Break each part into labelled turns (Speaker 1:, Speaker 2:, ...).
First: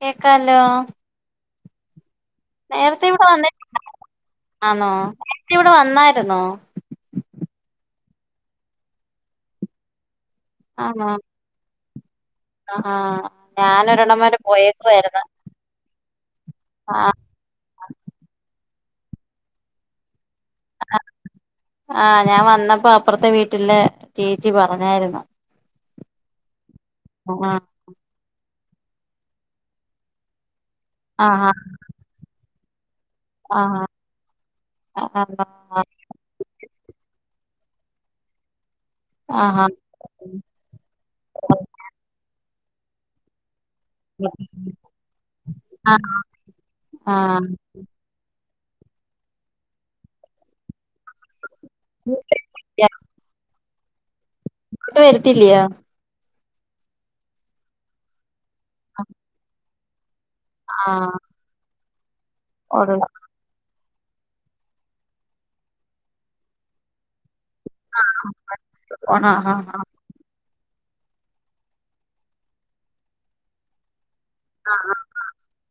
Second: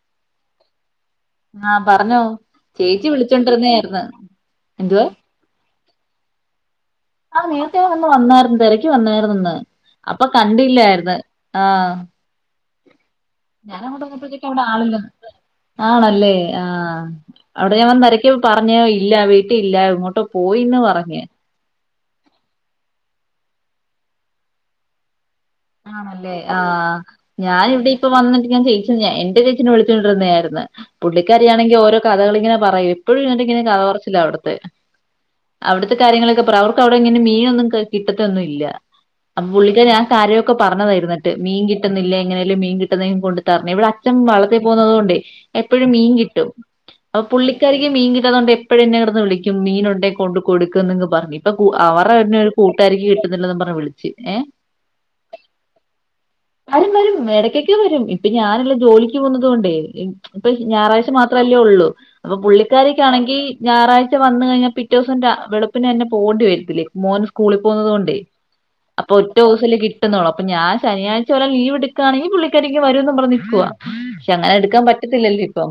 Speaker 1: കേക്കാലോ
Speaker 2: ആഹ് പറഞ്ഞോ?
Speaker 1: നേരത്തെ
Speaker 2: ചേച്ചി
Speaker 1: ഇവിടെ വന്നിട്ടുണ്ടോ
Speaker 2: വിളിച്ചോണ്ടിരുന്നയായിരുന്നു
Speaker 1: ആന്നോ
Speaker 2: എന്തുവാ
Speaker 1: നേരത്തെ ഇവിടെ വന്നായിരുന്നോ?
Speaker 2: ആഹ് നേരത്തെ ഒന്ന് വന്നായിരുന്നു തെരക്കിവന്നായിരുന്നിന്ന്‌ അപ്പൊ കണ്ടില്ലായിരുന്നു ആഹ്
Speaker 1: ആ ആ ഞാന്
Speaker 2: ഞാനങ്ങോട്ട്
Speaker 1: ഒരിടം വരെ
Speaker 2: വന്നപ്പോഴത്തേക്ക് അവിടെ ആളില്ലെന്ന്
Speaker 1: പോയേക്കുവായിരുന്നു
Speaker 2: ആണല്ലേ ആ അവിടെ ഞാൻ വ തെരക്കിയപ്പോ പറഞ്ഞു ഇ ഇല്ല വീട്ടിൽ ഇല്ല എങ്ങോട്ടോ പോയിന്ന് പറഞ്ഞ്
Speaker 1: ആഹ് ഞാൻ വന്നപ്പോ അപ്പുറത്തെ വീട്ടില് ചേച്ചി പറഞ്ഞായിരുന്നു.
Speaker 2: ആണല്ലേ ആഹ്
Speaker 1: ആ
Speaker 2: ഞാന് ഇവിടെ ഇപ്പൊ വന്നിട്ട് ചെയി എന്റെ ചേച്ചീനെ വിളിച്ചോണ്ടിരുന്നതായിരുന്നു പുള്ളിക്കാരി
Speaker 1: ആഹാ
Speaker 2: ആണെങ്കിൽ ഓരോ കഥകളിങ്ങനെ പറയും. എപ്പോഴും ഇങ്ങനെ കഥ
Speaker 1: ആഹാ
Speaker 2: പറച്ചിലാ അവിടുത്തെ
Speaker 1: ആഹാ
Speaker 2: അവിടുത്തെ കാര്യങ്ങളൊക്കെ പറയും അവർക്കവിടിങ്ങനെ മീനൊന്നും കിട്ടത്തൊന്നുവില്ല അപ്പൊ
Speaker 1: ആഹാ
Speaker 2: പുള്ളി ആ കാര്യൊക്കെ പറഞ്ഞതാ ഇരുന്നിട്ട് മീൻ കിട്ടുന്നില്ല. എങ്ങനേലും മീൻ കിട്ടുന്നെ കൊണ്ട് തരണേ ഇവിടെ അച്ഛൻ വള്ളത്തെ പോകുന്നതുകൊണ്ടേ എപ്പോഴും
Speaker 1: ആ
Speaker 2: മീൻ കിട്ടും.
Speaker 1: ആ
Speaker 2: അപ്പൊ പുള്ളിക്കാരിക്ക് മീൻ കിട്ടാത്തതുകൊണ്ട് എപ്പ് ഴും എന്നെ കിടന്നു വിളിക്കും മീൻ ഉണ്ടേ കൊണ്ട്‌ കൊടുക്ക് എന്ന് പറഞ്ഞു ഇപ്പൊ അവർടെ
Speaker 1: അങ്ങോട്ട്
Speaker 2: തന്നെ കൂട്ടുകാരിക്ക് കിട്ടുന്നില്ലന്ന് പറ ഞ്ഞ് വിളിച്ച് ഏ
Speaker 1: ഇവിടെ വരത്തില്ലയാ
Speaker 2: വരും വരും ഇടക്കൊക്കെ വരും ഇപ്പൊ ഞാനില്ല ജോലിക്ക് പോന്നത് കൊണ്ടേ ഇപ്പൊ
Speaker 1: ആ
Speaker 2: ഞായറാഴ്ച മാത്രമല്ലേ ഉള്ളൂങ അപ്പൊ
Speaker 1: ഓ
Speaker 2: പുള്ളിക്കാരിക്കാണെങ്കി ഞായറാഴ്ച വന്ന് കഴിഞ്ഞാൽ പിറ്റേദിവസം വളുപ്പിനെ തന്നെ പോവേണ്ടി വരത്തില്ലേ മോന് സ്കൂ സ്കൂളിൽ പോകുന്നത് കൊണ്ടേ അപ്പൊ
Speaker 1: ആ ആ
Speaker 2: ഒറ്റ
Speaker 1: ആ
Speaker 2: ദിവസല്ലേ കി അപ്പൊ ഞാൻ ശനിയാഴ്ച വരെ ലീവ് എടുക്കുവാണെങ്കിൽ പുള്ളിക്കാരി വരും എന്ന് പറഞ്ഞ് നിക്കുവാ പക്ഷെ അങ്ങനെ എടുക്കാൻ പറ്റത്തില്ലല്ലോ ഇപ്പം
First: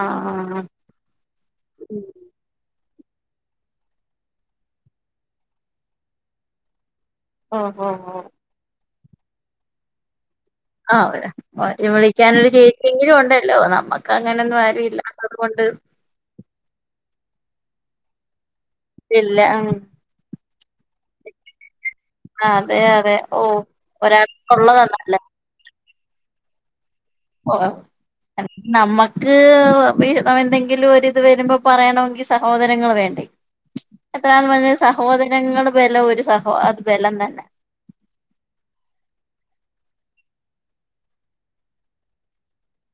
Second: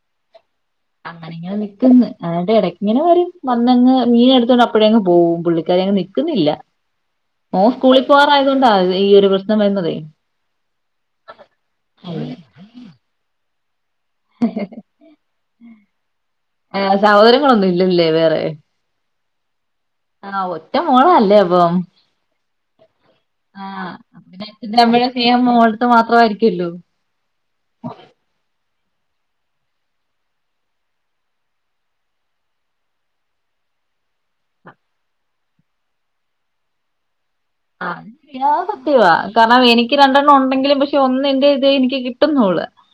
Speaker 1: ആ ആ ആ
Speaker 2: അങ്ങനെ ഇങ്ങെ നിക്കന്ന് എന്നിട്ട് ഇടക്ക് ഇങ്ങനെ വരും വന്നങ്ങ്മീന് എടുത്തോണ്ട് അപ്പഴേ അങ്ങ് പോകും പുള്ളിക്കാരി അങ്ങ് നിക്കുന്നില്ല.
Speaker 1: ആഹ് ഹാ
Speaker 2: പോവാറായത് കൊണ്ടാ ഈ ഒരു പ്രശ്നം വരുന്നതെ
Speaker 1: ആ ഒര് വിളിക്കാനൊരു ചേച്ചിയെങ്കിലും ഉണ്ടല്ലോ നമ്മക്ക് അങ്ങനൊന്നും ആരും ഇല്ലാത്തതുകൊണ്ട്
Speaker 2: ഏഹ് സഹോദരങ്ങളൊന്നും ഇല്ലല്ലേ വേറെ
Speaker 1: ഇല്ല ആ
Speaker 2: ആ ഒറ്റ മോളാല്ലേ അപ്പം
Speaker 1: അതെ അതെ ഓ
Speaker 2: ആ അപ്പോപ്പിന്നെ അച്ഛൻ്റേം
Speaker 1: ഒരാൾക്കുള്ളതാ
Speaker 2: അമ്മേടേം
Speaker 1: നല്ലത്
Speaker 2: സ്നേഹം മോളെടുത്ത് മാത്രമായിരിക്കൂല്ലോ.
Speaker 1: നമ്മ ക്ക് വീതം എന്തെങ്കിലും ഒരിത് വരുമ്പോ പറയണമെങ്കിൽ സഹോദരങ്ങൾ വേണ്ടേ. എത്രയാന്ന് പറഞ്ഞാലും സഹോദരങ്ങള് ബലം ഒരു സഹോ അത് ബലം തന്നാ.
Speaker 2: ആ അത് സത്യവാ കാരണം എനിക്ക് രണ്ടെണ്ണം ഉണ്ടെങ്കിലും പക്ഷെ ഒന്നിൻ്റെ ഇതേ എനിക്ക് കിട്ടുന്നുള്ളൂ.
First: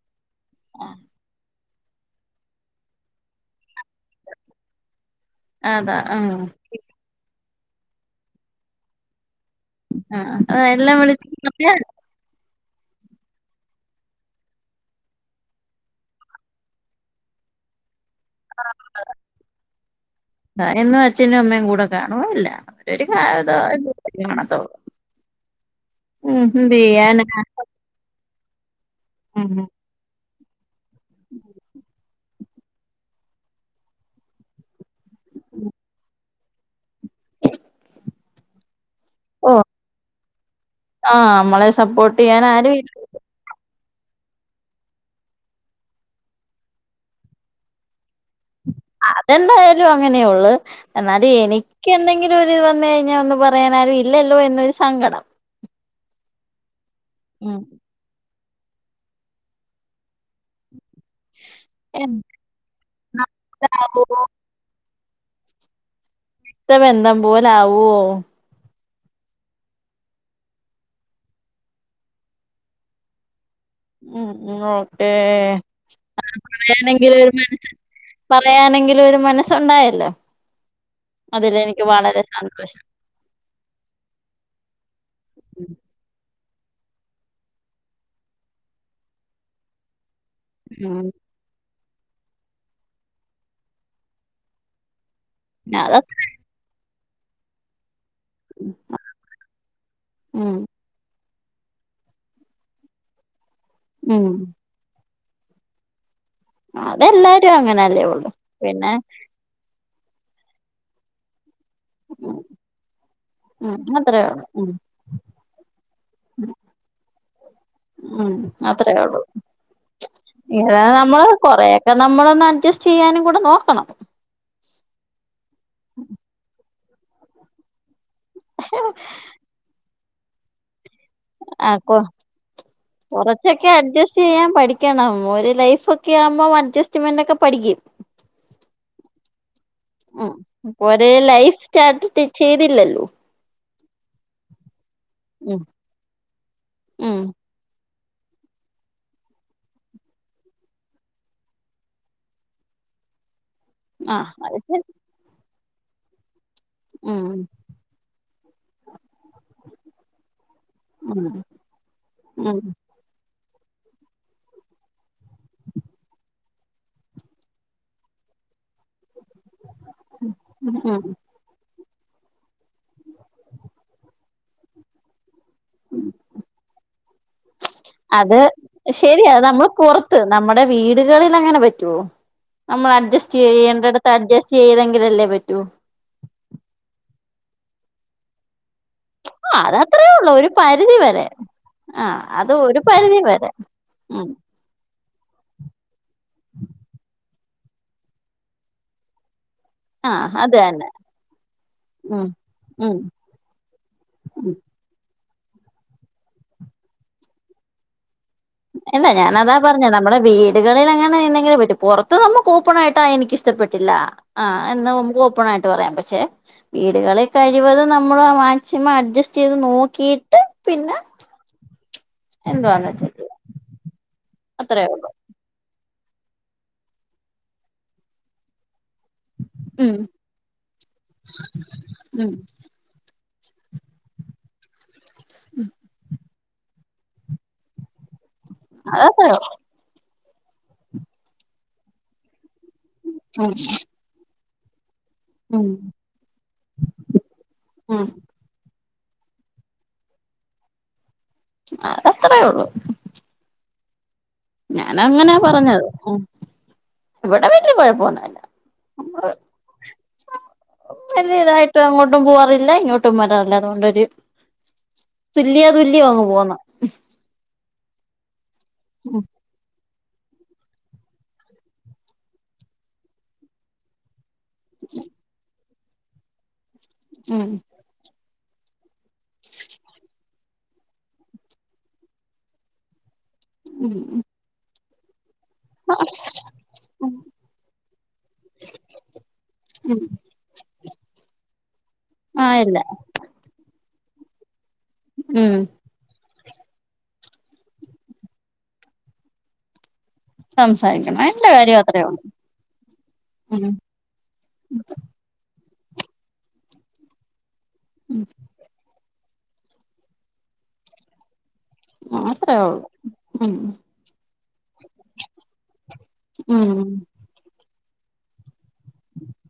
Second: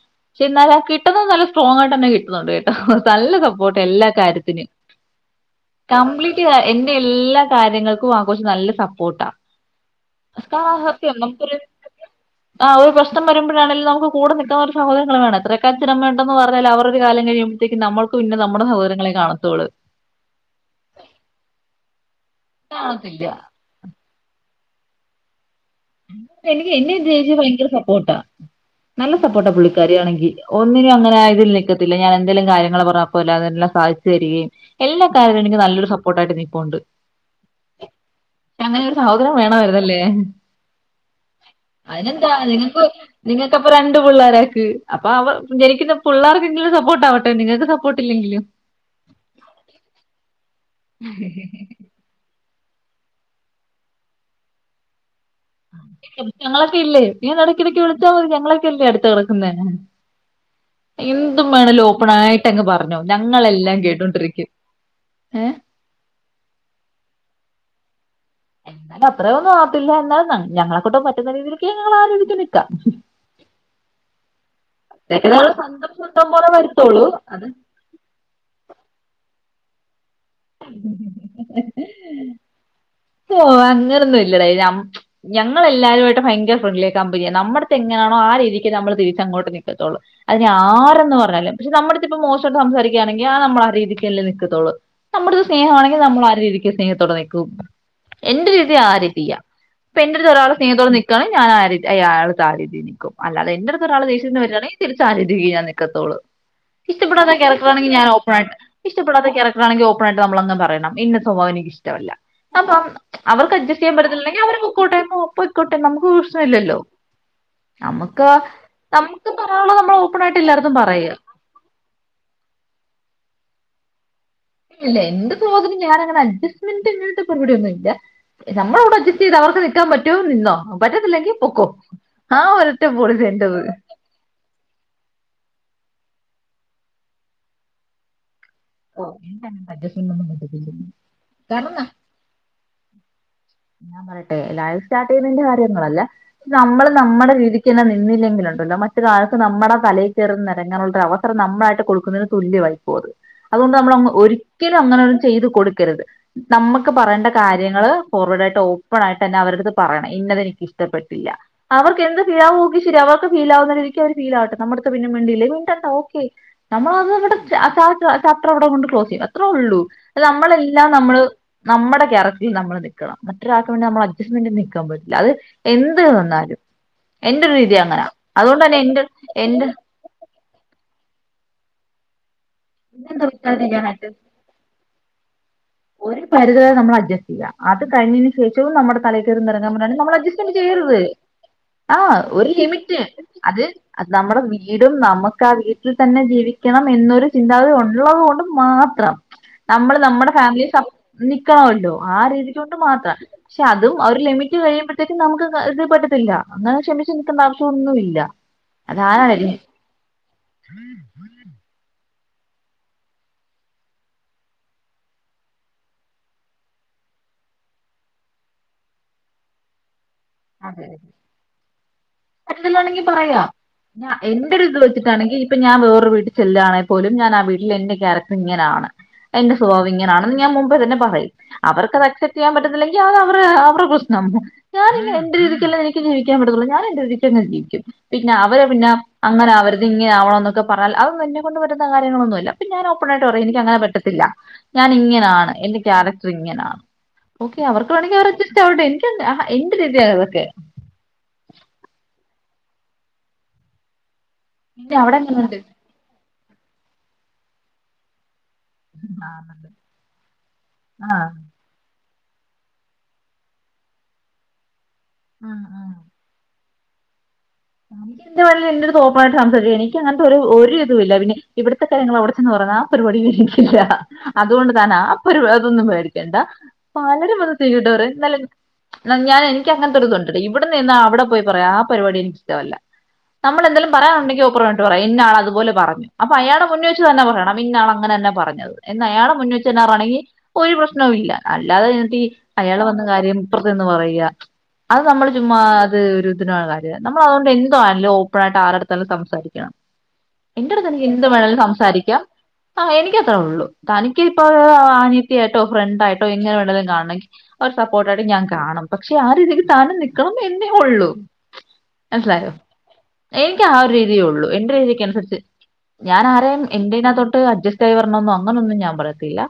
Speaker 2: പക്ഷെ എന്നാല് ആ കിട്ടുന്നത് നല്ല സ്ട്രോങ് ആയിട്ട് തന്നെ കിട്ടുന്നുണ്ട് കേട്ടോ നല്ല സപ്പോർട്ടാ എല്ലാ കാര്യത്തിനും.
Speaker 1: അതാ ഉം.
Speaker 2: കംപ്ലീറ്റ് ആ എന്റെ എല്ലാ കാര്യങ്ങൾക്കും ആ കൊച്ച് നല്ല സപ്പോർട്ടാ.
Speaker 1: ആ ആ
Speaker 2: [unintelligible]
Speaker 1: എല്ലാം
Speaker 2: സത്യം
Speaker 1: വിളിച്ച്
Speaker 2: [unintelligible]
Speaker 1: പറഞ്ഞാ
Speaker 2: ആ ഒരു പ്രശ്നം വരുമ്പോഴാണേലും നമുക്ക് കൂടെ നിക്കാൻ ഒരു സഹോദരങ്ങള് വേണം. എത്ര ഒക്കെ അച്ഛൻ അമ്മ ഉണ്ടെന്ന് പറഞ്ഞാലും അവരൊരു കാലം കഴിയും മ്പഴത്തേക്ക് നമ്മൾ
Speaker 1: ആ എന്നും അച്ഛനും അമ്മയും കൂടെ കാണോ ഇല്ല അവര് കാ
Speaker 2: കാണത്തില്ല
Speaker 1: ഏതോ [unintelligible] കല്യാണം [unintelligible]
Speaker 2: എനിക്ക്യ് എൻ്റെ ചേച്ചി ഭയങ്കര സപ്പോർട്ടാ നല്ല സപ്പോർട്ടാ
Speaker 1: ഉം.
Speaker 2: പുള്ളിക്കാരിയാണെങ്കി ഒന്നിനും അങ്ങനെ ഇതില് നിക്കത്തില്ല ഞാനെ ന്തേലും കാര്യങ്ങള് പറഞ്ഞാ അപ്പോല്ലെ അതെല്ലാം സാധിച്ചു തരികയും. എല്ലാ [unintelligible] എനിക്ക് നല്ലൊരു സപ്പോർട്ടായിട്ട് നിപ്പുണ്ട് അങ്ങനെ ഒരു സഹോദരൻ
Speaker 1: ഓ
Speaker 2: വേണവായിരുന്നല്ലേ
Speaker 1: ആഹ് നമ്മളെ സപ്പോർട്ട്
Speaker 2: അയിനെന്താ
Speaker 1: ചെയ്യാൻ ആരും
Speaker 2: നിനക്കു
Speaker 1: ഇല്ല
Speaker 2: നിനക്ക പ്പം രണ്ട് പുള്ളാരാക്ക് അപ്പൊ അവ ജനിക്കിന്ന പുള്ളാർക്കെങ്കിലും സപ്പോർട്ടാവട്ടെ നിങ്ങക്ക് സപ്പോർ
Speaker 1: അതെന്തായാലും അങ്ങനെ ഒള്ള് എന്നാലും എനിക്കെന്തെങ്കിലും ക്കൊര്ത് വന്ന് കയ്ഞ്ഞാ ഒന്ന് പറയാനാരും ഇല്ലല്ലോ എന്നൊരു സങ്കടം
Speaker 2: ഞങ്ങളൊക്കെ ഇല്ലേ നീ
Speaker 1: ഉം
Speaker 2: എടെക്കെടെക്ക് വിളിച്ചാ മതി ഞങ്ങെളെ ക്കല്ലേ അട്ത്ത് കെടെക്ക്ന്നെ എന്തും വേണേലും ഓപ്പണായിട്ടങ്ങ് പർഞ്ഞോ ഞങ്ങളെല്ലാം
Speaker 1: എന്താവോ
Speaker 2: കേട്ടോണ്ടിരിക്കും ഏഹ്
Speaker 1: ത്ത ബന്ധം പോലാവോ
Speaker 2: എന്തയാലും അത്രയൊന്നും ആകത്തില്ല എന്നാ ഞങ്ങ് ഞങ്ങളെക്കൊണ്ട് പറ്റുന്ന രീതിയിലൊക്കെ ഞങ്ങളാലോചിച്ച് നിക്കാം
Speaker 1: ഉം ഉം ഓക്കേ
Speaker 2: ഇതൊക്കെ ഞങ്ങൾ സ്വന്തം സ്വന്തം
Speaker 1: ആഹ്
Speaker 2: പോലെ വരുത്തുള്ളൂ
Speaker 1: പറയാനെങ്കിലും ഒരു
Speaker 2: അത്
Speaker 1: മനസ് പറയാനെങ്കിലും ഒര് മനസ്സുണ്ടായല്ലോ അതിലെനിക്ക് വളരെ സന്തോ
Speaker 2: ഓഹ് അങ്ങനൊന്നും ഇല്ലടേ ഞം ഞങ്ങളെല്ലാവരു ആയിട്ട് ഭയങ്കര ഫ്രണ്ട്ല്യാ കമ്പന്യാ നമ്മടെത്തെങ്ങനാണോ ആ രീതിക്ക് നമ്മള് തിരിച്ചങ്ങോട്ട് നിക്കത്തൊള്ളൂ അതിനി
Speaker 1: ഉം
Speaker 2: ആരെന്ന് പർഞ്ഞാലും പക്ഷെ നമ്മടെട്ത്തിപ്പം മോശമായിട്ട് സംസാരിക്കയാണെങ്കി ആ നമ്മളാ രീതിക്കല്ലേ നിക്കത്തൊള്ളൂ നമ്മടട്ത്ത്
Speaker 1: അത
Speaker 2: സ്നേഹാണെങ്കി നമ്മളാ രീതിക്ക് സ്നേഹത്തോടെ നിക്കും എന്റെ രീതി ആ രീതിയാ ഇപ്പൊ എന്റെട്ത്ത് ഒരാള്
Speaker 1: ഉം
Speaker 2: സ്‌നേഹത്തോടെ നിക്കാണേ ഞാനാ ആ രീതി അയാള്ടെടുത്ത് ആ രീതി നിക്കും അല്ലാതെ എന്റെ അട്ത്ത് ഒരാള്
Speaker 1: ഉം
Speaker 2: ദേഷ്യത്തിന് വരാണെ തിരിച് ച്ചാ രീതിക്ക് ഞാൻ നിക്കത്താെള്ളു ഇഷ്ടപ്പെടാത്ത
Speaker 1: അതെല്ലാരും
Speaker 2: ക്യാരക്‌ടറാണെങ്കി
Speaker 1: അങ്ങനല്ലേ
Speaker 2: ഞാൻ
Speaker 1: ഒള്ളു
Speaker 2: ഓപ്പണായിട്ട്
Speaker 1: പിന്നെ
Speaker 2: ഇഷ്ടപ്പെടാത്ത ക്യാരക്ടറാണെങ്കി ഓ പ്പണായിട്ട് നമ്മളങ്ങ് പറയണം ഇന്ന സ്വഭാവം എനിക്ക് ഇഷ്ടവല്ല
Speaker 1: ഉം
Speaker 2: അപ്പം അവർക്ക്
Speaker 1: ഉം
Speaker 2: അഡ്ജസ്റ്റെയ്യാൻ
Speaker 1: അത്രേ
Speaker 2: പറ്റത്തില്ലെങ്കി
Speaker 1: ഒള്ളൂ
Speaker 2: അവര്
Speaker 1: ഉം
Speaker 2: പൊക്കോട്ടെ പോ പോയ്ക്കോട്ടെ നമുക്ക് പ്രശ്‌ന ഇല്ലല്ലോ
Speaker 1: ഉം അത്രേ ഒള്ളൂ
Speaker 2: പറയാനുള്ളത് നമ്മൾ ഓപ്പൺ ആയിട്ട് എല്ലായിടത്തും
Speaker 1: ഇങ്ങെനെ
Speaker 2: പറയുക
Speaker 1: നമ്മള് കൊറേയൊക്കെ നമ്മള് ന്ന് അഡ്ജസ്റ്റെയ്യാനും കൂടെ നോക്കണം
Speaker 2: ല്ല എന്റെ സ്വഭാവത്തിന് ഞാനങ്ങനെ അഡ്സ്റ്റ്മെന്റ് ഇങ്ങൻത്തെ പരുപാടി ഒന്നും ഇല്ല നമ്മളവിടെ അഡ്ജസ്റ്റെയ്ത് അവർക്ക് നിക്കാൻ പറ്റുവോ നിന്നോ പറ്റത്തില്ലെങ്കി പൊക്കോ ആ ഒരൊറ്റ പോളിസി എന്റേത്
Speaker 1: കൊറാെച്ചൊക്കെ അഡ്ജസ്റ്റെയ്യാം പഠിക്കണം ഒര് ലൈഫ് ആകുമ്പം അഡ്ജസ്റ്റ്മെന്റ് ഒക്കെ പഠിക്കും.
Speaker 2: ഓ എനിക്ക് അങ്ങനത്തെ അഡ്ജസ്റ്റ്മെന്റ് ഒന്നും
Speaker 1: ഉം
Speaker 2: പറ്റത്തില്ല
Speaker 1: ഒരേ ലൈഫ്
Speaker 2: കാരണം
Speaker 1: സ്റ്റാർട്ട് ചെയ്തില്ലല്ലോ
Speaker 2: ഞാൻ പറയട്ടെ ലൈഫ് സ്റ്റാർട്ട്
Speaker 1: ഉം
Speaker 2: കാര്യങ്ങളല്ല. നമ്മള്
Speaker 1: ഉം
Speaker 2: നമ്മുടെ രീതിക്ക് തെന്നെ നിക്ക നിന്നില്ലെങ്കിലുണ്ടല്ലോ മറ്റൊരാൾക്ക് നമ്മടെ തലയിൽ കേറിനേരങ്ങാനുള്ള ഒരു അവസരം നമ്മളായിട്ട് കൊടുക്കുന്നതിന് തുല്യവായിപ്പോകും ഒത് അതുകൊണ്ട് നമ്മള്
Speaker 1: ആ അത്
Speaker 2: ഒരിക്കലും
Speaker 1: ശരി
Speaker 2: അങ്ങനെന്നും ചെയ്ത് കൊടുക്കരുത്. നമ്മുക്ക് പറയേണ്ട
Speaker 1: ഉം
Speaker 2: കാര്യങ്ങള്. അവരുയിട്ട് ഓപ്പൺ ആയിട്ട് തന്നെ അവരടുത്ത് പറയണം ഇന്നത് എനിക്ക് ഇഷ്ടപ്പെട്ടില്ല അവർക്ക് എന്ത്
Speaker 1: ഉം ഉം
Speaker 2: പിഴവുക്കി ശരി അവർക്ക് ഫീലാവുന്നരീതിക്ക് അവർ ഫീലട്ടെ നമ്മളെടത് പിന്നെ മിണ്ടിലാക്കിൽ പിന്നെ മിണ്ടണ്ട ഒക്കെ നമ്മള്ളത് [unintelligible] അത്രടെ കൊണ്ട് ക്ലോസ് ചെയ്യും അത്രേയൊള്ളൂ നമ്മളെല്ലാം.
Speaker 1: ഉം
Speaker 2: നമ്മള് നമ്മടെ കാരക്ടറിൽ നമ്മൾ നിക്ക ക്കണം മറ്റൊരാൾക്ക് വേണ്ടി നമ്മൾ അഡ്ജസ്റ്റ്മെന്റ് നിൽക്കാൻ പറ്റില്ല അത് എന്തിനിന്നാലും
Speaker 1: അത്
Speaker 2: എന്റെ
Speaker 1: ശരിയാ നമ്മൾ
Speaker 2: എന്റെ
Speaker 1: പുറത്ത് നമ്മുടെ വീടുകളിൽ അങ്ങനെ പറ്റുവോ നമ്മൾ അഡ്ജസ്റ്റ്
Speaker 2: തീരുമാനമായിട്ട്
Speaker 1: ചെയ്യേണ്ടടത്ത് അഡ്ജസ്റ്റ് ചെയ്തങ്കിലല്ലേ പറ്റു
Speaker 2: ഒരു പരിധിവരെ നമ്മൾ അഡ്ജസ്റ്റ് ചെയ്യാം. അത്കഴിഞ്ഞതിന് ശേഷം ഏറ്റവും നമ്മുടെ തല കയറി
Speaker 1: ആ
Speaker 2: നാരങ്ങൻ
Speaker 1: അത്
Speaker 2: പറഞ്ഞാലും
Speaker 1: അത്രേ
Speaker 2: നമ്മൾ
Speaker 1: ഉള്ളൂ ഒരു
Speaker 2: അഡജസ്റ്റ്
Speaker 1: പരിധി
Speaker 2: ചെയ്യരുത്.
Speaker 1: വരെ ആ
Speaker 2: ആഹ ഒരു
Speaker 1: അത്
Speaker 2: ലിമിറ്റ്
Speaker 1: പരിധി വരെ
Speaker 2: അത് അത്
Speaker 1: ഉം
Speaker 2: നമ്മുടെ വീടും നമ്മ നമുക്ക ആ വീട്ടിൽ തന്നെ ജീവിക്കണം. എന്നൊരു ചിന്താഗതി ഉള്ളത് കൊണ്ട് മാത്രം. നമ്മള്
Speaker 1: ആ
Speaker 2: നമ്മുടെ
Speaker 1: അത്
Speaker 2: ഫാമിലി
Speaker 1: തന്നെ
Speaker 2: [unintelligible] നക്കണല്ലോ ആ
Speaker 1: ഉം
Speaker 2: രീതിക്ക് കൊണ്ട്
Speaker 1: ഉം
Speaker 2: മാത്രം പക്ഷെ അതും ഒരു
Speaker 1: ഉം
Speaker 2: ലിമിറ്റ് കഴിയുമ്പോഴത്തേക്കും. നമുക്ക് കരുതി പറ്റത്തില്ല. അങ്ങനെ ക്ഷമിച്ചച്ച് നിൽക്കണ്ട ആവശ്യമൊന്നുമില്ല.
Speaker 1: ഇല്ല ഞാന അതാ പറഞ്ഞത്. നമ്മുടെ വീടുകളിൽ അങ്ങനെ എന്തെങ്കിലും പറ്റും. പുറത്ത്. ഇത് നമുക്ക് ഓപ്പൺ ആയിട്ട് എനിക്ക് ഇഷ്ടപ്പെട്ടില്ല ആ എന്ന് നമുക്ക് ഓപ്പൺ ആയിട്ട് പറയാം പക്ഷെ വീടുകൾ അല്ലേൽ കഴിവതും നമ്മൾ മാക്സിമം അഡ്ജസ്റ്റ് ചെയ്ത് നോക്കി
Speaker 2: അതെതെ
Speaker 1: എന്തുവാന്ന്
Speaker 2: പറ്റത്തില്ലങ്കിൽ
Speaker 1: വെച്ചാ ചെയ്യാ
Speaker 2: പറയാം ഞാൻ എന്റെ ഒരു
Speaker 1: അത്രേ ഉള്ളൂ
Speaker 2: ഇതുവെച്ചിട്ടെങ്കിൽ ഇപ്പോ ഞാൻ വേറെ വീട്ടിൽ ചെലന്നാൽ പോലും ഞാൻ ആ വീട്ടില് എന്റെ ഒരു കറക്റ്റർ ഇങ്ങനെയാണ് എന്റെ സ്വഭാവം
Speaker 1: ഉം
Speaker 2: ഇങ്ങനെയാണ് ഞാൻ മുന്പേ തന്നെ പറയും അവർക്ക് അത്
Speaker 1: ഉം
Speaker 2: അക്സെപ്റ്റ് ചെയ്യാൻ പറ്റത്തില്ലെങ്കി അ അവ അവരു പ്രശ്നം ഞാന് എന്റെ രീതിക്കല്ലാം എനിക്ക് ജീവിക്കാൻ പറ്റത്തൊള്ളൂ. ഞൻ എന്റെ രീതിക്കങ് ജീവിക്കും. പിന്നെ അവര് പിന്നെ
Speaker 1: അതത്രേ
Speaker 2: അങ്ങനെ
Speaker 1: ഉള്ളൂ
Speaker 2: ആവരുത് ഇങ്ങനെ ആവാം എന്നൊക്കെ പറഞ്ഞാൽ അതൊന്നും എന്നെകൊണ്ട് പറ്റുന്ന കാര്യങ്ങളൊന്നുമല്ല ഇപ്പം ഞാൻ ഓപ്പണായിട്ട് പറയും
Speaker 1: ഉം
Speaker 2: എനിക്ക് അങ്ങനെ പറ്റത്തില്ല ഞാൻ ഇങ്ങനെയാണ്.
Speaker 1: ഉം
Speaker 2: എന്റെ കാരറ്റർ ഇങ്ങനെയാണ്. ഓക്കെ അവർക്ക്
Speaker 1: ഉം
Speaker 2: വേണമെങ്കിൽ അവർ അഡ്ജസ്റ്റ് ആവട്ടെ. ആ എന്റെ രീതിയാണ് ഇതൊക്കെ
Speaker 1: അ അത്രേയൊള്ളൂ.
Speaker 2: പിന്നെ
Speaker 1: ഞാന്
Speaker 2: അവിടെ എങ്ങനെയുണ്ട്
Speaker 1: അങ്ങനയാപറഞ്ഞത്. ഓ ഇവിടെ വലിയ കൊയപ്പൊന്നുല്ല.
Speaker 2: ആഹ [unintelligible]
Speaker 1: വലിയതായിട്ട് അങ്ങോട്ടും പോവാറില്ല. ഇങ്ങോട്ടും വരാറില്ല. അതുകൊണ്ടൊര്
Speaker 2: ആഹ്
Speaker 1: തുല്യോ
Speaker 2: ആഹ്
Speaker 1: തുല്യോ ആവോ എന്ന്
Speaker 2: [unintelligible] എന്റടുത്തു ഓപ്പണായിട്ട് സംസാരിച്ചേ നീ എനിക്ക് അങ്ങനത്തെ ഒരു ഒരു ഇതുല്ല പിന്നെ ഇവിടുത്തെ കാര്യങ്ങൾ അവിടെ ചെന്ന് പറയുന്ന ആ പരിപാടി എനിക്കില്ല. അതുകൊണ്ട് തൻ ആ പരു അതൊന്നും പേടിക്കണ്ട പലരും
Speaker 1: ഉം
Speaker 2: വന്നു [unintelligible] എന്ന ഞാൻ എനിക്ക് അങ്ങനെത്തെയൊരുത്തുണ്ട്. ഇവിടെ നിന്നാ അവിടെ പോയി പറയാ ആ പരിപാടി എനിക്ക് ഇഷ്ട്ടമല്ല. നമ്മൾ എന്തേലും
Speaker 1: ഉം
Speaker 2: പറയാനുണ്ടാകിൽ ഓപ്പറേയിട്ട് പറയാം ഇന്നായാൽ അത് അതുപോലെ പറഞ്ഞു അപ്പോ അയാളുടെ മുന്നിൽ വെച്ചുതെന്നെ പറയണം ഇന്നായാൽ അങ്ങനതെന്നെ പറഞ്ഞത് എന്ന് അയാളുടെ മുന്നിൽ വെച്ച്തെന്നെ പറയങ്കിൽ ഒരു പ്രേശ്നവുമില്ല അല്ലാതെ ചെന്നിട്ട് എന്നിട്ട് ഈ
Speaker 1: ആ ഇല്ല
Speaker 2: അയാള് പറഞ്ഞകാര്യം ഇപ്പറത്ത് ചെന്നുപറയും യാ അത് നമ്മള്
Speaker 1: ഉം
Speaker 2: ചുമ്മാ അത് ഒരു ഇതിനുള്ളകാര്യ നമ്മൾ അതുകൊണ്ട്. എന്തുണല്ലേ ഓപ്പൺആയിട്ട് ആരാടുതല്ലും സംസാരിക്കണം. എന്റെ അടുത്ത് എനിക്ക്
Speaker 1: സംസാരിക്കണം
Speaker 2: എന്തു
Speaker 1: അയിന്റെ
Speaker 2: വേണേലും
Speaker 1: കാര്യം അത്രേ
Speaker 2: സംസാരിക്കാം.
Speaker 1: ഉള്ളൂ
Speaker 2: ആ എനിക്ക്ത്രേഉള്ളൂ.
Speaker 1: ഉം
Speaker 2: തനിക്ക് ഇപ്പോ ആനിയത്തി ഏ ട്ടോ ഫ്രണ്ടായിട്ടോ അങ്ങനെ വേണങ്കിലും കാണും. ഒരു സപ്പോർട്ടായിട്ട് ഞാൻ കാണും. പക്ഷെ ആ രീതിക്ക് താനും നിക്കണം എന്നേ ഉള്ളൂ മനസിലായോ
Speaker 1: അത്രേ ഉള്ളൂ ഉം
Speaker 2: എനിക്ക് ആ രീതിയ ഉള്ളു. എന്റെ രീതിക്കനുസരിച് ഞാൻ ആരേം
Speaker 1: ഉം
Speaker 2: എന്റേന തോട്ട് അഡ്സ്റ്റ് ആയി വരണമെന്നോ. അങ്ങനൊന്നും ഞാൻ പറയത്തില്ല.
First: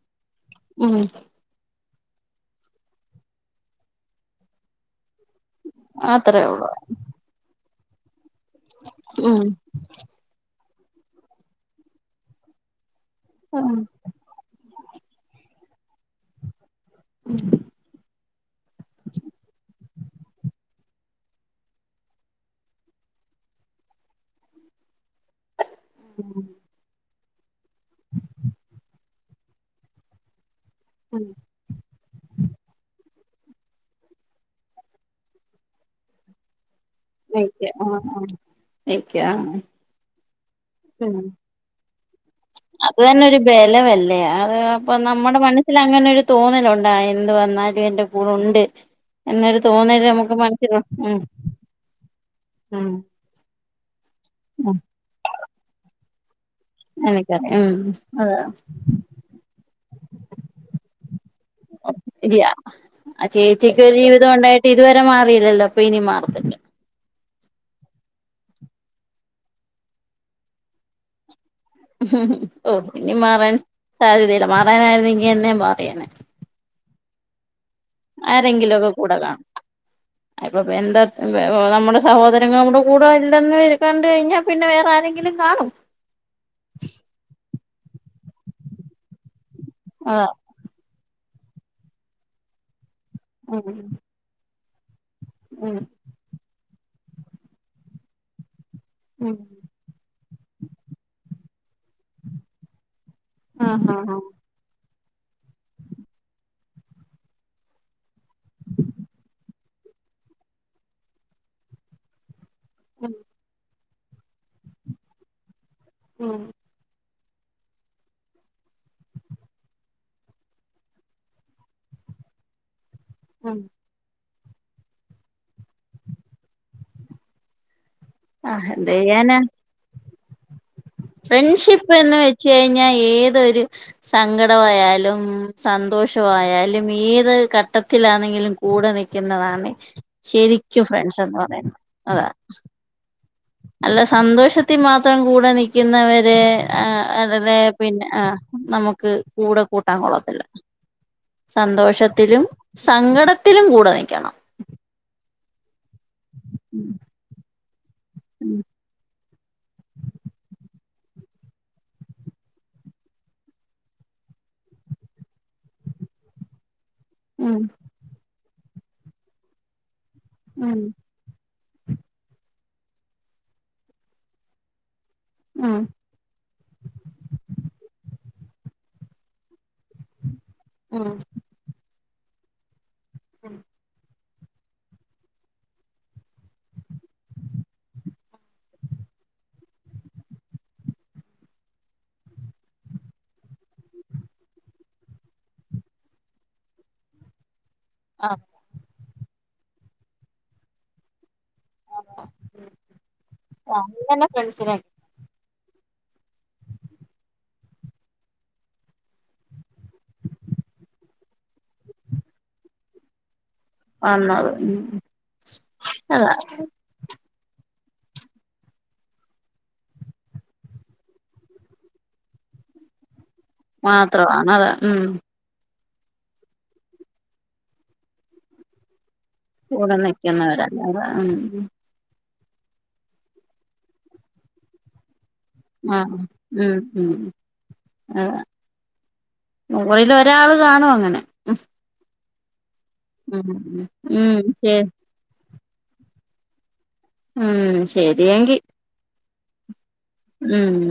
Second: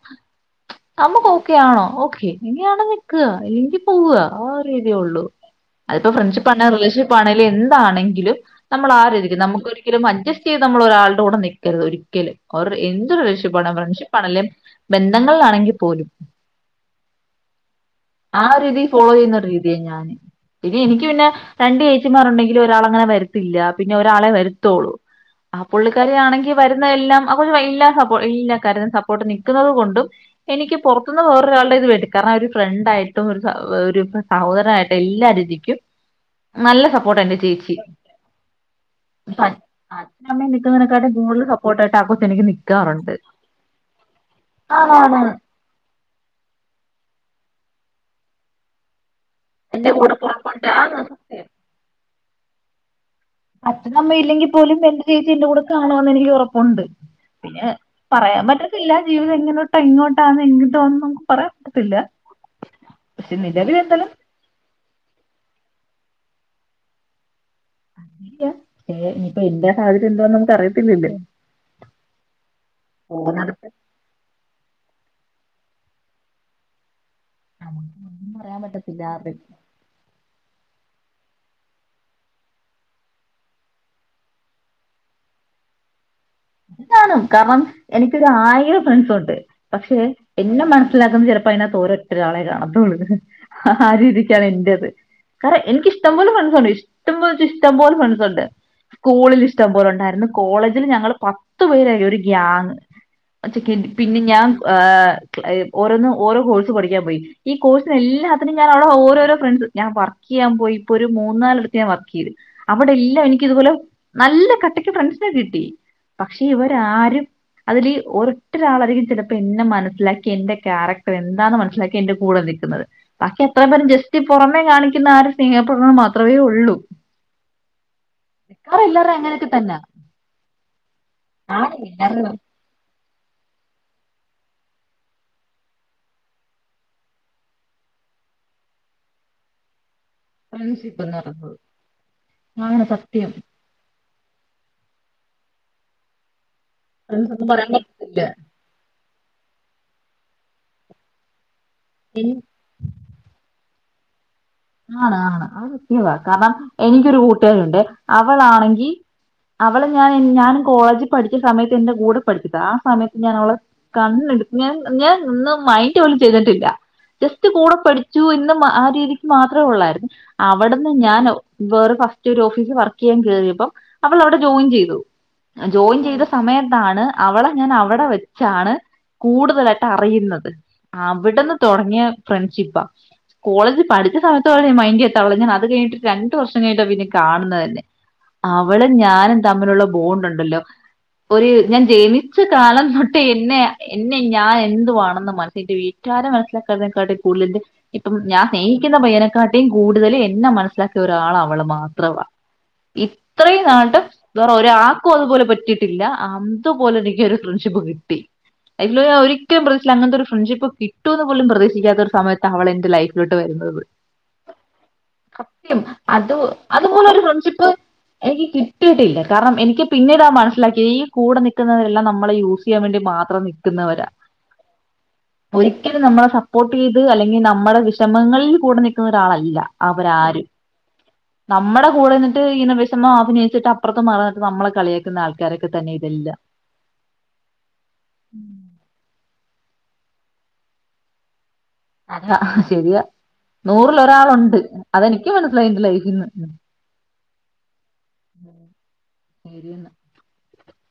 Speaker 1: ഉം
Speaker 2: നമ്മുക്ക് ഓക്കെ ആണോ. ഓ എങ്ങനാണേ നിക്ക ല്ലെകിൽ പോവാ ആഒരേതുള്ളു
Speaker 1: അത്രേ
Speaker 2: അപ്പോഫ്രണ്ട്ഷിപാനെ
Speaker 1: ഉള്ളൂ
Speaker 2: റിലേഷൻ എന്താണെങ്കിലും നമ്മളാ രീതിക്ക്‌
Speaker 1: ഉം
Speaker 2: നമുക്കൊരിക്കലും അജസ്റ്റ് ചെയ്ത് നമ്മളഒരാളുടെ കൂടെ നിക്കരുത് ഒരിക്കലും അവരുണ്ടേ എന്ത് അതൊരു റിലേഷൻഷിപ് ആണ്
Speaker 1: ഉം
Speaker 2: ഫ്രണ്ട്ഷിപ്പാണ്ലെ ബന്ധങ്ങളിലാണെങ്കിൽ പോലും. ആഹ് രീതിയിൽ ഫോളോ ചെയ്യുന്ന ഒരു രീതിയാ ഞാന്, പിന്നെ എനിക്ക് പിന്നെ രണ്ട് രീ ചേച്ചിമാർ ഉണ്ടെങ്കിലും ഒരാള് അങ്ങനെ വരത്തില്ല, പിന്നെ ഒരാളെ വരുത്തോളളൂ. ആഹ് പുള്ളിക്കാരി ആണെങ്കിൽ വരുന്ന എല്ലാം. അവര് എല്ലാ സപ്പോർട്ട് എല്ലാ കാര്യത്തിനും സപ്പോർട്ട് നിൽക്കുന്നത് കൊണ്ടും. എനിക്ക് പുറത്തുന്ന വേറൊരാളുടെ ഇത് വേണ്ടേ കാരണം അവര്. ഫ്രണ്ടായിട്ടും ഒ ഒരു സഹോദരാനായിട്ടും എല്ലാരീതിക്കും നല്ല സപ്പോർട്ട്. സപ്പോർട്ട് എന്റെ
Speaker 1: വെയ്ക്ക
Speaker 2: ചേച്ചി
Speaker 1: ആ ആ വെയ്ക്ക ആ
Speaker 2: സ അച്ഛനും അമ്മയും നിക്കുന്നതിനെക്കാട്ടും കൂടുതൽ സപ്പോർട്ടാ.
Speaker 1: അത് തന്നെ ഒരു ബലമല്ലേ, അത് അപ്പം
Speaker 2: ആണാണ്
Speaker 1: നമ്മുടെ മനസ്സില് അങ്ങനെ ഒരു തോന്നൽ ഒണ്ട് എന്ത് വന്നാലും. ദേ എന്റെ കൂടെ ഒണ്ട്, എന്നൊരു
Speaker 2: എന്റെ
Speaker 1: തോന്നല്
Speaker 2: കൂടെ
Speaker 1: നമുക്ക്
Speaker 2: പുറപ്പെട്ട്
Speaker 1: മനസ്സിലും
Speaker 2: ആന്ന്
Speaker 1: ഉം.
Speaker 2: സത്യം
Speaker 1: ഉം
Speaker 2: അച്ഛനും അമ്മയും ഇല്ലെങ്കി
Speaker 1: ഉം
Speaker 2: പോലും എന്റെചേച്ചി എന്റെ കൂടെ കാണൂന്ന് എനിക്ക് ഉറപ്പു ഉണ്ട്
Speaker 1: എനിക്കറിയാം
Speaker 2: പിന്നെ
Speaker 1: ഉം അതാ
Speaker 2: പറയാൻ പറ്റത്തില്ല ജീവിതം എങ്ങനോട്ടന്ന് എങ്ങോട്ടാന്ന് എങ്ങോട്ടാന്ന് നുക്ക് പറയാൻ പറ്റത്തില്ല
Speaker 1: ഇല്യ ആ
Speaker 2: പക്ഷെ നിലവിൽ
Speaker 1: ചേച്ചിക്ക് ഒരു
Speaker 2: എന്തായാലും
Speaker 1: ജീവിതം ഉണ്ടായിട്ട് ഇതുവരെ മാറീല്ലല്ലോ അപ്പൊ ഇനി മാറത്തില്ല
Speaker 2: അങ്ങനെ ഇല്യ ഏ ഇനിപ്പൊ എന്റെ സാഹചര്യം എന്തോന്ന് നമുക്ക് അറിയത്തില്ലല്ലോ
Speaker 1: ഹും ഹും ഉ ഓ ഇനി മാറാൻ
Speaker 2: പോകുന്നിടത്ത്
Speaker 1: സാധ്യതയില്ല മാറാനായിരുന്നെങ്കിൽ എന്നേ മാറിയേനെ
Speaker 2: നമുക്ക് ഒന്നും പറയാൻ
Speaker 1: ആരെങ്കിലൊക്കെ
Speaker 2: പറ്റത്തില്ല
Speaker 1: കൂടെ
Speaker 2: ആരുടെയും
Speaker 1: കാണും അതിപ്പോ ബന്ധ നമ്മുടെ സഹോദരങ്ങളും കൂടെ ഇല്ലന്നു കണ്ടുകഴിഞ്ഞാപിന്നെ വേറെആരെങ്കിലും കാണും
Speaker 2: കാണും കാരണം എനിക്കോരായിരം ഫ്രണ്ട്സ് ഉണ്ട് പക്ഷെ
Speaker 1: അതാ
Speaker 2: എന്നെ മനസി ലാക്കുന്നത് ചിലപ്പൊ അതിനകത്ത് ഒരൊറ്റൊരാളെ കാണത്തൊള്ളൂ ഹഹ ആ
Speaker 1: ഉം
Speaker 2: രീതിക്കാണ് എന്റെത് കാരണം
Speaker 1: ഉം
Speaker 2: എനിക്കിഷ്ട്ടം പോലെ ഫ്രണ്ട്സ്സുണ്ട് ഇഷ്ട്ടം പോലെവെച്ചാ ഇഷ്ട്ടം പോലെ ഫ്രണ്ട്സ്സുണ്ട്
Speaker 1: ഉം
Speaker 2: സ്കൂളിൽ ഇഷ്ട്ടംപോലുണ്ടായിരുന്നു കോളേജില് ഞങ്ങള് പത്ത് പേരായിരുന്നു ഒരു ഗ്യാങ്. ച്ച് ക്
Speaker 1: ആഹ് ആഹ്
Speaker 2: പിന്നെ
Speaker 1: ആഹ്
Speaker 2: ഞാൻ ഏ.... ക്ക്‌ ഓരോന്നും ഓരോ കോഴ്സ് പഠിക്കാൻപോയി. ഈ കോഴ്സിന് എല്ലാത്തിനും ഞാനവിടെ ഓരോരോ ഫ്രണ്ട്സ് ഞൻ വർ ക്ക് ചെയ്യാൻപോയി ഇപ്പോ ഒരു മൂന്നാലിടത്ത് ഞാൻ വർക്ക്‌ ചെയ്തു അവിടെ
Speaker 1: ഉം
Speaker 2: എല്ലാം എനക്കിത്പോലെ നല്ല കട്ടക്ക് ഫ്രണ്ട്സിനെ കിട്ടി
Speaker 1: ഉം
Speaker 2: പക്ഷെ ഇവരാരും അതില് ഒരറ്റൊരാളായിരിക്കും ചിലപ്പോ എന്നെ മനസ്സിലാക്കി എന്റെ ക്യാരക്ടർ എന്താന്ന് മനസിലാക്കി എന്റെ കൂടെ നിക്കുന്നത് ബാക്കി
Speaker 1: ഉം
Speaker 2: എത്ര പേരും ജസ്റ്റ് പുറമേ കാണിക്കുന്ന ആ ഒരു സ്നേഹ പ്രകടനംമാത്രമേ.. ഉള്ളൂ.
Speaker 1: ആഹ്
Speaker 2: മിക്കവാറും
Speaker 1: എന്ത്
Speaker 2: എല്ലാരുടേം
Speaker 1: ചെയ്യാനാ
Speaker 2: അങ്ങനൊക്കെ തന്നാ ആണ്
Speaker 1: ഫ്രണ്ട്ഷിപ്പ് എന്ന്
Speaker 2: എല്ലാവരുടെയും
Speaker 1: വെച്ച്കഴിഞ്ഞാ ഏതൊരു സങ്കടം ആയാലും ഉം സന്തോഷവായാലും ഏത് ഘട്ടത്തിലാണെങ്കിലും കൂടെ നിക്കുന്നതാണ് ശെരിക്കും
Speaker 2: ഫ്രണ്ട്ഷിപ്പ് എന്ന്
Speaker 1: ഫ്രണ്ട്സ്
Speaker 2: പറയുന്നത്.
Speaker 1: എന്ന്പറയുന്നത് അതാ..
Speaker 2: സത്യം
Speaker 1: സന്തോഷത്തി മാത്രം കൂടെ നിക്കുന്നവരെ... ആ
Speaker 2: ഫ്രണ്ട്സ് ഒന്നും
Speaker 1: അതതെ
Speaker 2: പറയാൻ
Speaker 1: പിന്നെ
Speaker 2: പറ്റത്തില്ല.
Speaker 1: ആ നമുക്ക് കൂടെ കൂട്ടാൻ കൊള്ളത്തില്ല
Speaker 2: എൻ
Speaker 1: സന്തോഷത്തിലും സങ്കടത്തിലും കൂടെ നിക്കണം.
Speaker 2: ആണ് ആണ് അത് സത്യവാ കാരണം എനിക്കൊരു കൂട്ടുകാരിയുണ്ടേ.
Speaker 1: ഉം
Speaker 2: അവളാണെങ്കി അവള് ഞാൻ ഞാനും കോളേജി പഠിച്ച സമയത്ത് എന്റെ കൂടെ പഠിച്ചതാ ആ സമയത്ത് ഞാനവളെ കണ്ണ്ടത് ഞാൻ ഞാൻ ന്ന് മൈൻഡ് പോലും ചെയ്തിട്ടില്ല ജസ്റ്റ്
Speaker 1: ഉം
Speaker 2: കൂടെ പഠിച്ചു എന്ന് ആ രീതിക്ക് മാത്രെയുള്ളായിരുന്നു അവിടുന്ന് ഞാൻ ഒ വേറെ ഫസ്റ്റൊരോഫീസിൽ വർക്ക് ചെയ്യാൻ കേറിയപ്പം അവൾ അവടെ ജോയിൻ ചെയ്തു
Speaker 1: ഉം
Speaker 2: ജോയിൻ ചെയ്ത സമയത്താണ് അവളെ ഞാൻ അവടെ വെച്ച് ച്ചാണ് കൂടുതലായിട്ട് അറിയുന്നത്
Speaker 1: ഉം
Speaker 2: അവിടുന്ന് തൊടങ്ങിയ ഫ്രണ്ട്ഷിപ്പാ കോളേജി പഠിച്ച് ച്ച സമയത്ത് മൈൻഡ് ചെയ്യാത്തവളെ ഞാൻ അത് കഴിഞ്ഞിട്ട് രണ്ടു വർഷം കഴിഞ്ഞിട്ടാ പിന്നെ കാണുന്നത് തന്നെ അവളും ഞാനും തമ്മിലുള്ള ബോണ്ടൊണ്ടല്ലോ ഒര് ഞാൻ ജനിച്ച കാലം തൊട്ട് എന്നെംഎന്നെ ഞാൻ എന്തുവാണെന്ന് മനസ്സിട്ട് വീട്ട് - കാര് മനസിലാക്കാത്തെക്കാട്ടി കൂടുതലെന്റെ ഇപ്പം
Speaker 1: ആ
Speaker 2: ഞാൻ സ്നേഹിക്കുന്ന പയ്യനെക്കാട്ടീം കൂടുതല് എന്നെ മനസ്സിലാക്കിയൊരാളാവള്--മനസ്സിലാക്കിയൊരാളാവള് അവള് മാത്രവാ ഇത്രേം നാൾട്ടും
Speaker 1: അങ്ങനെ ഫ്രണ്ട്സിനെ
Speaker 2: വേറൊരാക്കും അതുപോലെ പറ്റ് റ്റീട്ടില്ല അതു പോലെനിക്കൊരു ഫ്രണ്ട്ഷിപ്പ് കിട്ടി എന്ന് ഞാൻ ഒരിക്കലും പ്രതീക്ഷിച്ചില്ല അങ്ങനത്തൊരു ഫ്രണ്ട്ഷിപ്പ് കിട്ടൂന്ന് പോലും പ്രതീക്ഷിക്കാത്തൊരു സമയത്തവളെൻ്റെ ലൈഫിലോട്ട് വരുന്നെ
Speaker 1: വന്നത് ഉം
Speaker 2: സത്യം
Speaker 1: അതാ
Speaker 2: അതു അതുപോലൊരു ഫ്രണ്ട്ഷിപ്പ് എനിക്ക് കിട്ടിയിട്ടില്ല കാരണം എനിക്ക് പിന്നീടാ മനസ്സിലാക്കിയെ ഈ കൂടെ നിക്കുന്നവരെല്ലാം നമ്മളെ യൂസ് ചെയ്യാൻ വേണ്ടി മാത് മിത്രം നിക്കുന്നവരാ
Speaker 1: മാത്രമാണ് അതാ ഉം
Speaker 2: ഒരിക്ക് ക്കലും നമ്മളെ സപ്പോർട്ട് ചെയ്ത് അല്ലെങ്കി നമ്മടെ വിഷമങ്ങളിൽ കൂടെ നിക്കുന്നൊര് രാളല്ല
Speaker 1: കൂടെ
Speaker 2: അവരാരും
Speaker 1: നിക്കുന്നവരല്ല അതാ ഉം
Speaker 2: നമ്മടെ കൂടെ നിന്ന് ട്ട് ഇങ്ങന വിഷമം അഭിനയിച്ചിട്ട് അപ്പുറത്ത് മാറി നിന്നിട്ട് നമ്മളെ കളിയാക്കുന്ന ആൾ
Speaker 1: ആഹ് ഉം ഉം ആഹ് ഓ [unintelligible] ഒരാള് കാണും അങ്ങനെ ഉം
Speaker 2: അതാ ശെരിയാ
Speaker 1: ഉം ഉം
Speaker 2: നൂറിലൊരാളൊണ്ട്
Speaker 1: ശരി
Speaker 2: അതെനിക്ക് മനസ്സിലായി എന്റെ ലൈഫീന്ന്
Speaker 1: ഉം ശെരിയെങ്കി
Speaker 2: ശെരിയെന്നാ
Speaker 1: ഉം